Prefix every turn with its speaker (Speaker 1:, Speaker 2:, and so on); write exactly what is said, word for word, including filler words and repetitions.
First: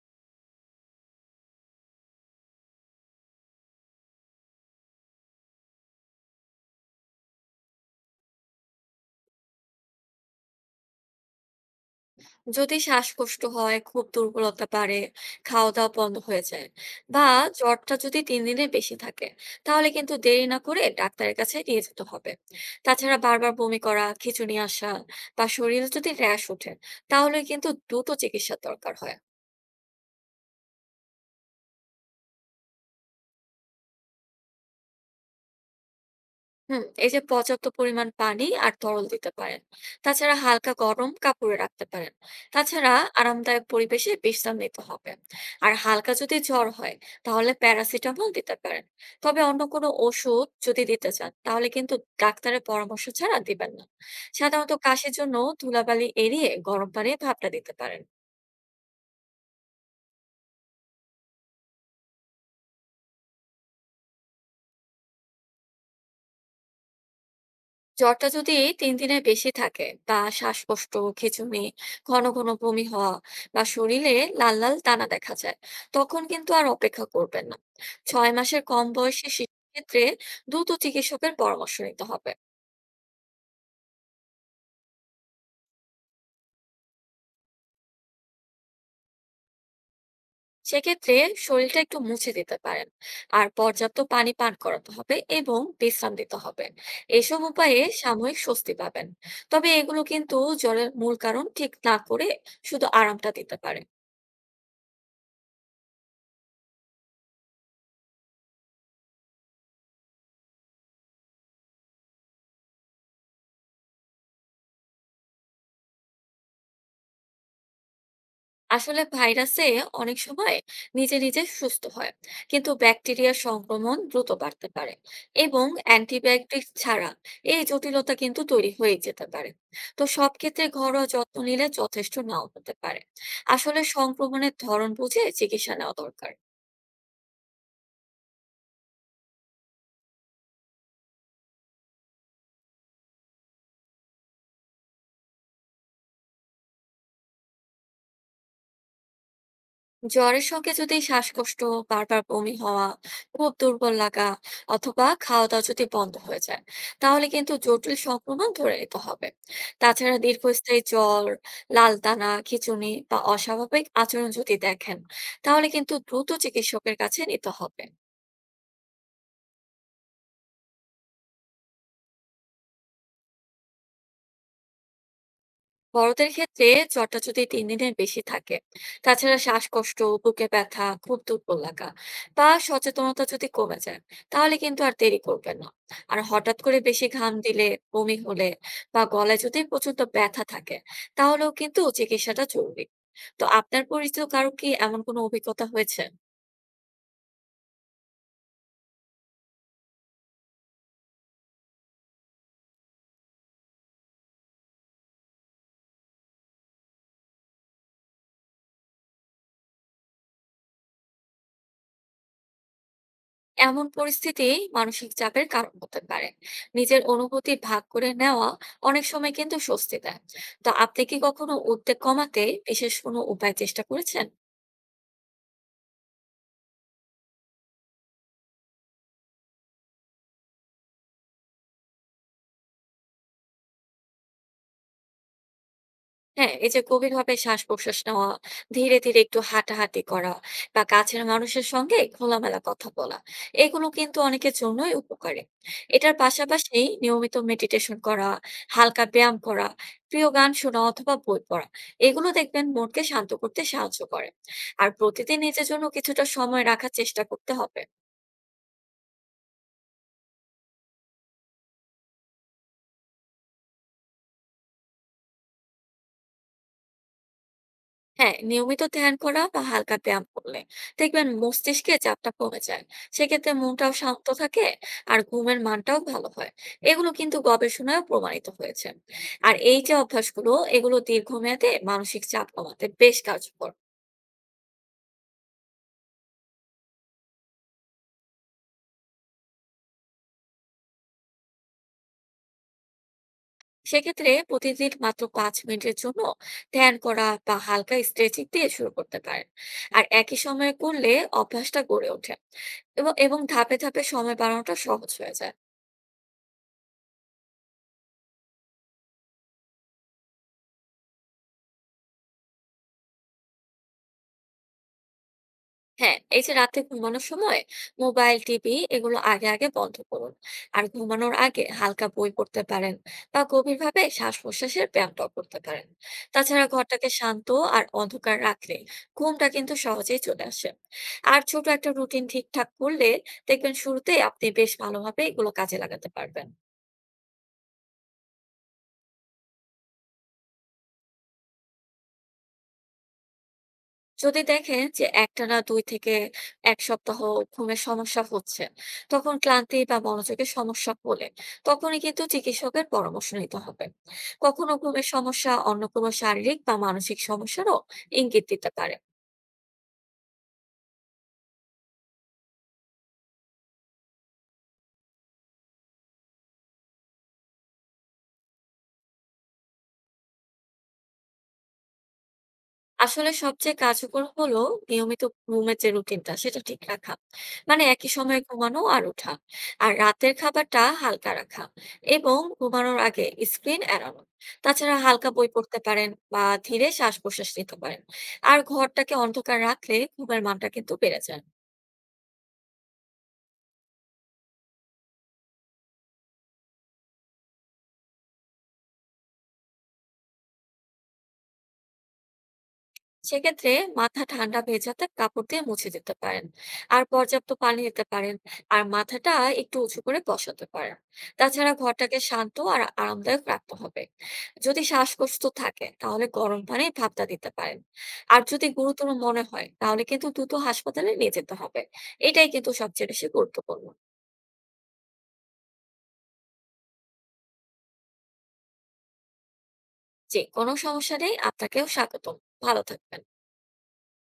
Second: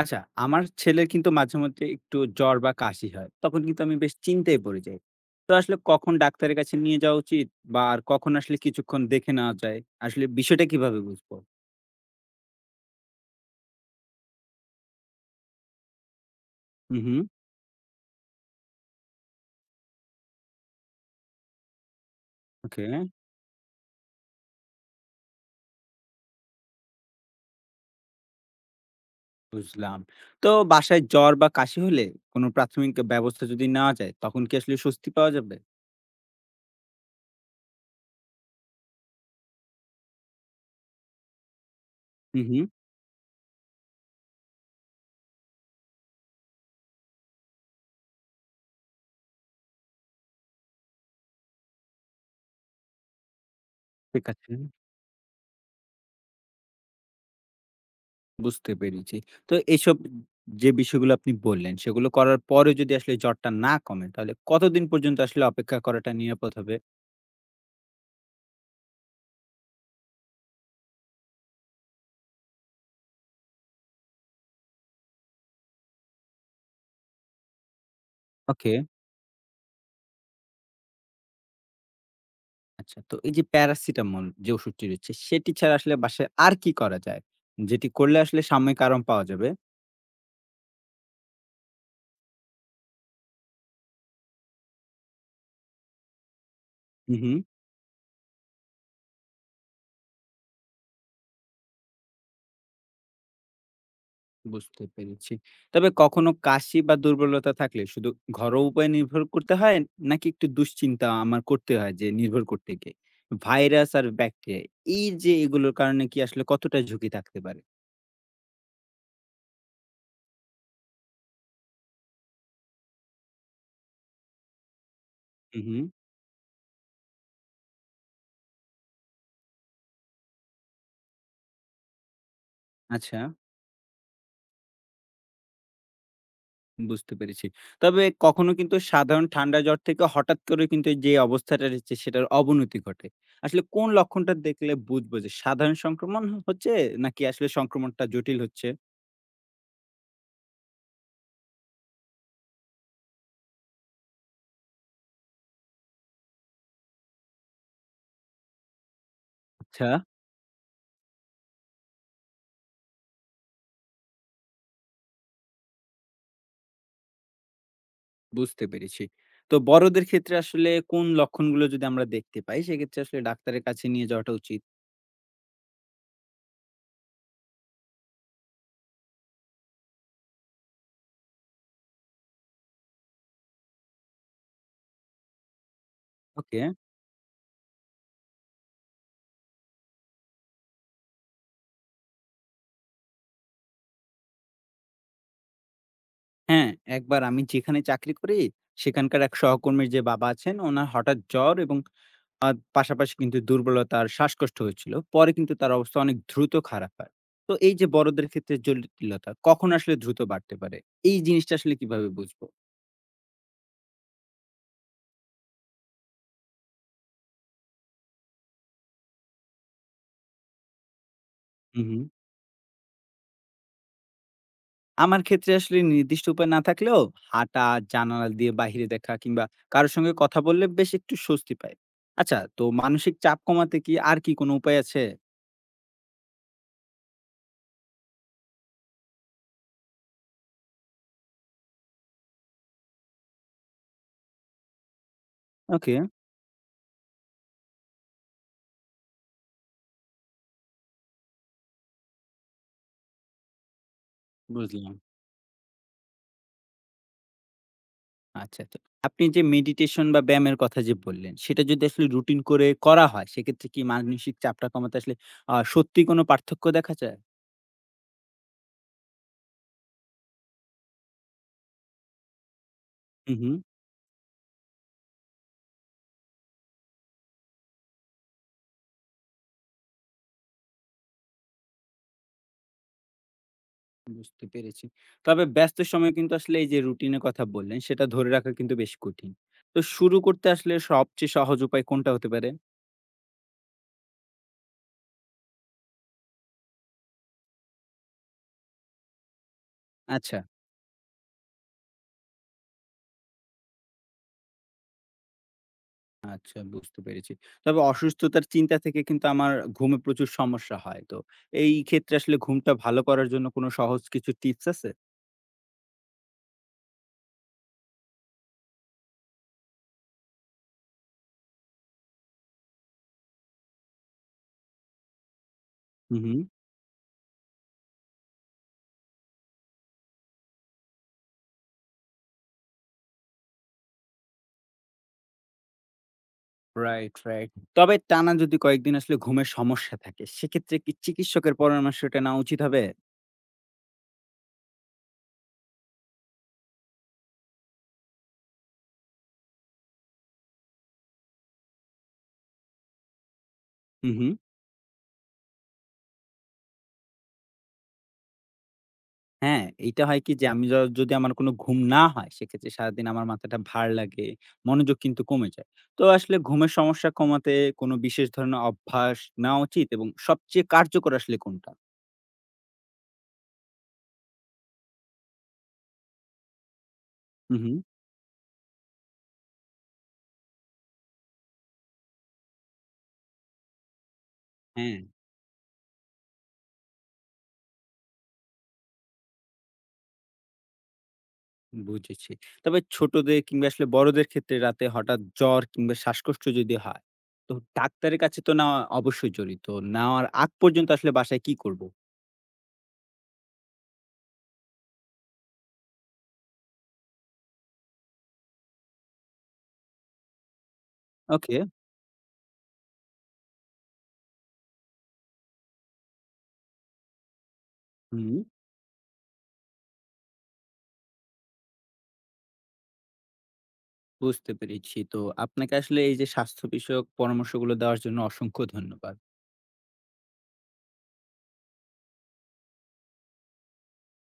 Speaker 1: আচ্ছা, আমার ছেলের কিন্তু মাঝে মধ্যে একটু জ্বর বা কাশি হয়। তখন কিন্তু আমি বেশ চিন্তায় পড়ে যাই। তো আসলে কখন ডাক্তারের কাছে নিয়ে যাওয়া উচিত বা আর কখন আসলে কিছুক্ষণ দেখে নেওয়া যায়? আসলে বিষয়টা কিভাবে বুঝবো?
Speaker 2: যদি শ্বাসকষ্ট হয়, খুব দুর্বলতা বাড়ে, খাওয়া দাওয়া বন্ধ হয়ে যায়
Speaker 1: হুম, হুম।
Speaker 2: বা জ্বরটা যদি তিন দিনের বেশি থাকে, তাহলে কিন্তু দেরি না করে ডাক্তারের কাছে নিয়ে যেতে হবে।
Speaker 1: ওকে,
Speaker 2: তাছাড়া বারবার বমি করা, খিঁচুনি আসা বা শরীরে যদি র্যাশ ওঠে, তাহলে কিন্তু দ্রুত চিকিৎসার দরকার হয়।
Speaker 1: বুঝলাম। তো বাসায় জ্বর বা কাশি হলে কোনো প্রাথমিক ব্যবস্থা যদি নেওয়া যায়, তখন কি আসলে স্বস্তি পাওয়া যাবে?
Speaker 2: হুম, এই যে পর্যাপ্ত পরিমাণ পানি আর তরল দিতে পারেন। তাছাড়া হালকা গরম কাপড়ে রাখতে পারেন।
Speaker 1: হুম, হুম।
Speaker 2: তাছাড়া আরামদায়ক পরিবেশে বিশ্রাম নিতে হবে। আর হালকা যদি জ্বর হয়, তাহলে প্যারাসিটামল দিতে পারেন। তবে অন্য কোনো ওষুধ যদি দিতে চান, তাহলে কিন্তু ডাক্তারের পরামর্শ ছাড়া দিবেন না।
Speaker 1: ঠিক আছে।
Speaker 2: সাধারণত কাশির জন্য ধুলাবালি এড়িয়ে গরম পানির ভাপটা দিতে পারেন।
Speaker 1: বুঝতে পেরেছি। তো এইসব যে বিষয়গুলো আপনি বললেন, সেগুলো করার পরেও যদি আসলে জ্বরটা না কমে, তাহলে কতদিন পর্যন্ত আসলে অপেক্ষা করাটা নিরাপদ হবে?
Speaker 2: জ্বরটা যদি তিন দিনের বেশি থাকে, বা শ্বাসকষ্ট, খিঁচুনি, ঘন ঘন বমি হওয়া বা শরীরে লাল লাল দানা দেখা যায়, তখন কিন্তু আর অপেক্ষা করবেন না। ছয় মাসের
Speaker 1: ওকে।
Speaker 2: কম বয়সী শিশুর ক্ষেত্রে দ্রুত চিকিৎসকের পরামর্শ নিতে হবে।
Speaker 1: আচ্ছা তো এই যে প্যারাসিটামল যে ওষুধটি রয়েছে সেটি ছাড়া আসলে বাসায় আর কি করা যায়? যেটি করলে আসলে সাময়িক আরাম পাওয়া যাবে?
Speaker 2: সেক্ষেত্রে শরীরটা একটু মুছে দিতে পারেন। আর পর্যাপ্ত পানি পান করাতে হবে এবং বিশ্রাম দিতে হবে।
Speaker 1: হুম, হুম,
Speaker 2: এসব উপায়ে সাময়িক স্বস্তি পাবেন। তবে এগুলো কিন্তু জ্বরের মূল কারণ ঠিক না করে শুধু আরামটা দিতে পারে।
Speaker 1: বুঝতে পেরেছি। তবে কখনো কাশি বা দুর্বলতা থাকলে শুধু ঘরোয়া উপায়ে নির্ভর করতে হয় নাকি একটু দুশ্চিন্তা আমার করতে হয় যে নির্ভর করতে গিয়ে? ভাইরাস আর ব্যাকটেরিয়া এই যে এগুলোর কারণে কি আসলে কতটা ঝুঁকি থাকতে পারে?
Speaker 2: আসলে ভাইরাসে অনেক সময় নিজে নিজে সুস্থ হয়, কিন্তু ব্যাকটেরিয়ার সংক্রমণ দ্রুত বাড়তে পারে
Speaker 1: হুম,
Speaker 2: এবং
Speaker 1: হুম,
Speaker 2: অ্যান্টিবায়োটিক ছাড়া এই জটিলতা কিন্তু তৈরি হয়ে যেতে পারে। তো সব ক্ষেত্রে ঘরোয়া যত্ন নিলে যথেষ্ট নাও হতে পারে।
Speaker 1: আচ্ছা।
Speaker 2: আসলে সংক্রমণের ধরন বুঝে চিকিৎসা নেওয়া দরকার।
Speaker 1: বুঝতে পেরেছি। তবে কখনো কিন্তু সাধারণ ঠান্ডা জ্বর থেকে হঠাৎ করে কিন্তু এই যে অবস্থাটা রয়েছে সেটার অবনতি ঘটে। আসলে কোন লক্ষণটা দেখলে বুঝবো যে সাধারণ সংক্রমণ হচ্ছে নাকি আসলে সংক্রমণটা জটিল হচ্ছে?
Speaker 2: জ্বরের সঙ্গে যদি শ্বাসকষ্ট, বারবার বমি হওয়া, খুব দুর্বল লাগা অথবা খাওয়া দাওয়া যদি বন্ধ হয়ে যায়, তাহলে কিন্তু জটিল সংক্রমণ ধরে নিতে হবে।
Speaker 1: আচ্ছা,
Speaker 2: তাছাড়া দীর্ঘস্থায়ী জ্বর, লাল দানা, খিঁচুনি বা অস্বাভাবিক আচরণ যদি দেখেন, তাহলে কিন্তু দ্রুত চিকিৎসকের কাছে নিতে হবে।
Speaker 1: বুঝতে পেরেছি। তো বড়দের ক্ষেত্রে আসলে কোন লক্ষণগুলো যদি আমরা দেখতে পাই সেক্ষেত্রে আসলে ডাক্তারের কাছে নিয়ে যাওয়াটা উচিত?
Speaker 2: বড়দের ক্ষেত্রে জ্বরটা যদি তিন দিনের বেশি থাকে, তাছাড়া শ্বাসকষ্ট, বুকে ব্যথা, খুব দুর্বল লাগা বা সচেতনতা যদি কমে যায়, তাহলে কিন্তু আর দেরি করবেন না। আর হঠাৎ
Speaker 1: ওকে।
Speaker 2: করে বেশি ঘাম দিলে, বমি হলে বা গলায় যদি প্রচন্ড ব্যথা থাকে, তাহলেও কিন্তু চিকিৎসাটা জরুরি। তো আপনার পরিচিত কারো কি এমন কোনো অভিজ্ঞতা হয়েছে?
Speaker 1: হ্যাঁ, একবার আমি যেখানে চাকরি করি সেখানকার এক সহকর্মীর যে বাবা আছেন উনার হঠাৎ জ্বর এবং আর পাশাপাশি কিন্তু দুর্বলতা আর শ্বাসকষ্ট হয়েছিল। পরে কিন্তু তার অবস্থা অনেক দ্রুত খারাপ হয়। তো এই যে বড়দের ক্ষেত্রে জটিলতা কখন আসলে দ্রুত বাড়তে পারে? এই জিনিসটা আসলে কিভাবে বুঝবো?
Speaker 2: এমন পরিস্থিতি মানসিক চাপের কারণ হতে পারে। নিজের অনুভূতি ভাগ করে নেওয়া অনেক সময় কিন্তু স্বস্তি দেয়। তো আপনি কি কখনো
Speaker 1: হু,
Speaker 2: উদ্বেগ
Speaker 1: হুম।
Speaker 2: কমাতে বিশেষ কোনো উপায় চেষ্টা করেছেন?
Speaker 1: আমার ক্ষেত্রে আসলে নির্দিষ্ট উপায় না থাকলেও হাঁটা, জানালা দিয়ে বাহিরে দেখা কিংবা কারো সঙ্গে কথা বললে বেশ একটু স্বস্তি পাই। আচ্ছা তো মানসিক চাপ কমাতে কি আর কি কোনো উপায় আছে?
Speaker 2: হ্যাঁ, এই যে গভীরভাবে শ্বাস-প্রশ্বাস নেওয়া, ধীরে, ধীরে একটু হাঁটাহাঁটি করা বা কাছের মানুষের সঙ্গে খোলামেলা কথা বলা, এগুলো কিন্তু অনেকের জন্যই উপকারী।
Speaker 1: ওকে,
Speaker 2: এটার পাশাপাশি নিয়মিত মেডিটেশন করা, হালকা ব্যায়াম করা, প্রিয় গান শোনা অথবা বই পড়া, এগুলো দেখবেন মনকে শান্ত করতে সাহায্য করে। আর
Speaker 1: বুঝলাম।
Speaker 2: প্রতিদিন নিজের জন্য কিছুটা সময় রাখার চেষ্টা করতে হবে।
Speaker 1: আচ্ছা, তো আপনি যে মেডিটেশন বা ব্যায়ামের কথা যে বললেন, সেটা যদি আসলে রুটিন করে করা হয়, সেক্ষেত্রে কি মানসিক চাপটা কমাতে আসলে আ সত্যিই কোনো পার্থক্য দেখা যায়?
Speaker 2: হ্যাঁ, নিয়মিত ধ্যান করা বা হালকা ব্যায়াম করলে দেখবেন মস্তিষ্কে চাপটা কমে যায়।
Speaker 1: হুম,
Speaker 2: সেক্ষেত্রে
Speaker 1: হুম,
Speaker 2: মনটাও শান্ত থাকে। আর ঘুমের মানটাও ভালো হয়। এগুলো কিন্তু গবেষণায় প্রমাণিত হয়েছে। আর এই যে অভ্যাসগুলো, এগুলো দীর্ঘমেয়াদে মানসিক চাপ কমাতে বেশ কার্যকর।
Speaker 1: বুঝতে পেরেছি। তবে ব্যস্ত সময়ে কিন্তু আসলে এই যে রুটিনের কথা বললেন, সেটা ধরে রাখা কিন্তু বেশ কঠিন। তো শুরু করতে আসলে সবচেয়ে সহজ উপায় কোনটা হতে পারে?
Speaker 2: সেক্ষেত্রে প্রতিদিন মাত্র পাঁচ মিনিটের জন্য ধ্যান করা বা হালকা স্ট্রেচিং দিয়ে শুরু করতে পারেন। আর
Speaker 1: আচ্ছা,
Speaker 2: একই সময়ে করলে অভ্যাসটা গড়ে ওঠে এবং এবং ধাপে ধাপে সময় বাড়ানোটা সহজ হয়ে যায়।
Speaker 1: আচ্ছা বুঝতে পেরেছি। তবে অসুস্থতার চিন্তা থেকে কিন্তু আমার ঘুমে প্রচুর সমস্যা হয়। তো এই ক্ষেত্রে আসলে ঘুমটা ভালো করার জন্য কোনো সহজ কিছু টিপস আছে?
Speaker 2: হ্যাঁ, এই যে রাতে ঘুমানোর সময় মোবাইল, টিভি এগুলো আগে আগে বন্ধ করুন। আর ঘুমানোর আগে হালকা বই পড়তে পারেন বা গভীরভাবে শ্বাস প্রশ্বাসের ব্যায়ামটাও করতে পারেন।
Speaker 1: হুম, হুম।
Speaker 2: তাছাড়া ঘরটাকে শান্ত আর অন্ধকার রাখলে ঘুমটা কিন্তু সহজেই চলে আসে। আর ছোট একটা রুটিন ঠিকঠাক করলে দেখবেন শুরুতে আপনি বেশ ভালোভাবে এগুলো কাজে লাগাতে পারবেন।
Speaker 1: Right, right. তবে টানা যদি কয়েকদিন আসলে ঘুমের সমস্যা থাকে, সেক্ষেত্রে কি চিকিৎসকের পরামর্শটা নেওয়া উচিত হবে?
Speaker 2: যদি দেখেন যে একটানা দুই থেকে এক সপ্তাহ ঘুমের সমস্যা হচ্ছে, তখন ক্লান্তি বা মনোযোগের সমস্যা হলে তখনই কিন্তু চিকিৎসকের পরামর্শ নিতে হবে।
Speaker 1: হু, হু।
Speaker 2: কখনো ঘুমের সমস্যা অন্য কোনো শারীরিক বা মানসিক সমস্যারও ইঙ্গিত দিতে পারে।
Speaker 1: হ্যাঁ, এইটা হয় কি যে আমি য যদি আমার কোনো ঘুম না হয়, সেক্ষেত্রে সারাদিন আমার মাথাটা ভার লাগে, মনোযোগ কিন্তু কমে যায়। তো আসলে ঘুমের সমস্যা কমাতে কোনো বিশেষ ধরনের অভ্যাস নেওয়া উচিত এবং সবচেয়ে কার্যকর আসলে কোনটা?
Speaker 2: আসলে সবচেয়ে কার্যকর হলো নিয়মিত ঘুমের যে রুটিনটা সেটা ঠিক রাখা।
Speaker 1: হু, হু।
Speaker 2: মানে একই সময়ে ঘুমানো আর ওঠা, আর রাতের খাবারটা হালকা রাখা এবং ঘুমানোর আগে স্ক্রিন এড়ানো। তাছাড়া
Speaker 1: হ্যাঁ।
Speaker 2: হালকা বই পড়তে পারেন বা ধীরে শ্বাস প্রশ্বাস নিতে পারেন। আর ঘরটাকে অন্ধকার রাখলে ঘুমের মানটা কিন্তু বেড়ে যায়।
Speaker 1: বুঝেছি। তবে ছোটদের কিংবা আসলে বড়দের ক্ষেত্রে রাতে হঠাৎ জ্বর কিংবা শ্বাসকষ্ট যদি হয়, তো ডাক্তারের কাছে তো নেওয়া অবশ্যই জরুরি। তো নেওয়ার আগ পর্যন্ত আসলে বাসায় কি করব?
Speaker 2: সেক্ষেত্রে মাথা ঠান্ডা ভেজাতে কাপড় দিয়ে মুছে দিতে পারেন। আর পর্যাপ্ত পানি দিতে পারেন। আর মাথাটা একটু উঁচু করে বসাতে পারেন।
Speaker 1: ওকে,
Speaker 2: তাছাড়া ঘরটাকে শান্ত আর আরামদায়ক রাখতে হবে। যদি শ্বাসকষ্ট থাকে, তাহলে গরম পানি ভাপটা দিতে পারেন।
Speaker 1: হুম,
Speaker 2: আর যদি গুরুতর মনে হয়, তাহলে কিন্তু দ্রুত হাসপাতালে নিয়ে যেতে হবে। এটাই কিন্তু সবচেয়ে বেশি গুরুত্বপূর্ণ।
Speaker 1: বুঝতে পেরেছি। তো আপনাকে আসলে এই যে স্বাস্থ্য বিষয়ক পরামর্শগুলো দেওয়ার জন্য অসংখ্য ধন্যবাদ।
Speaker 2: যে কোনো সমস্যা নেই, আপনাকেও স্বাগতম। ভালো থাকবেন।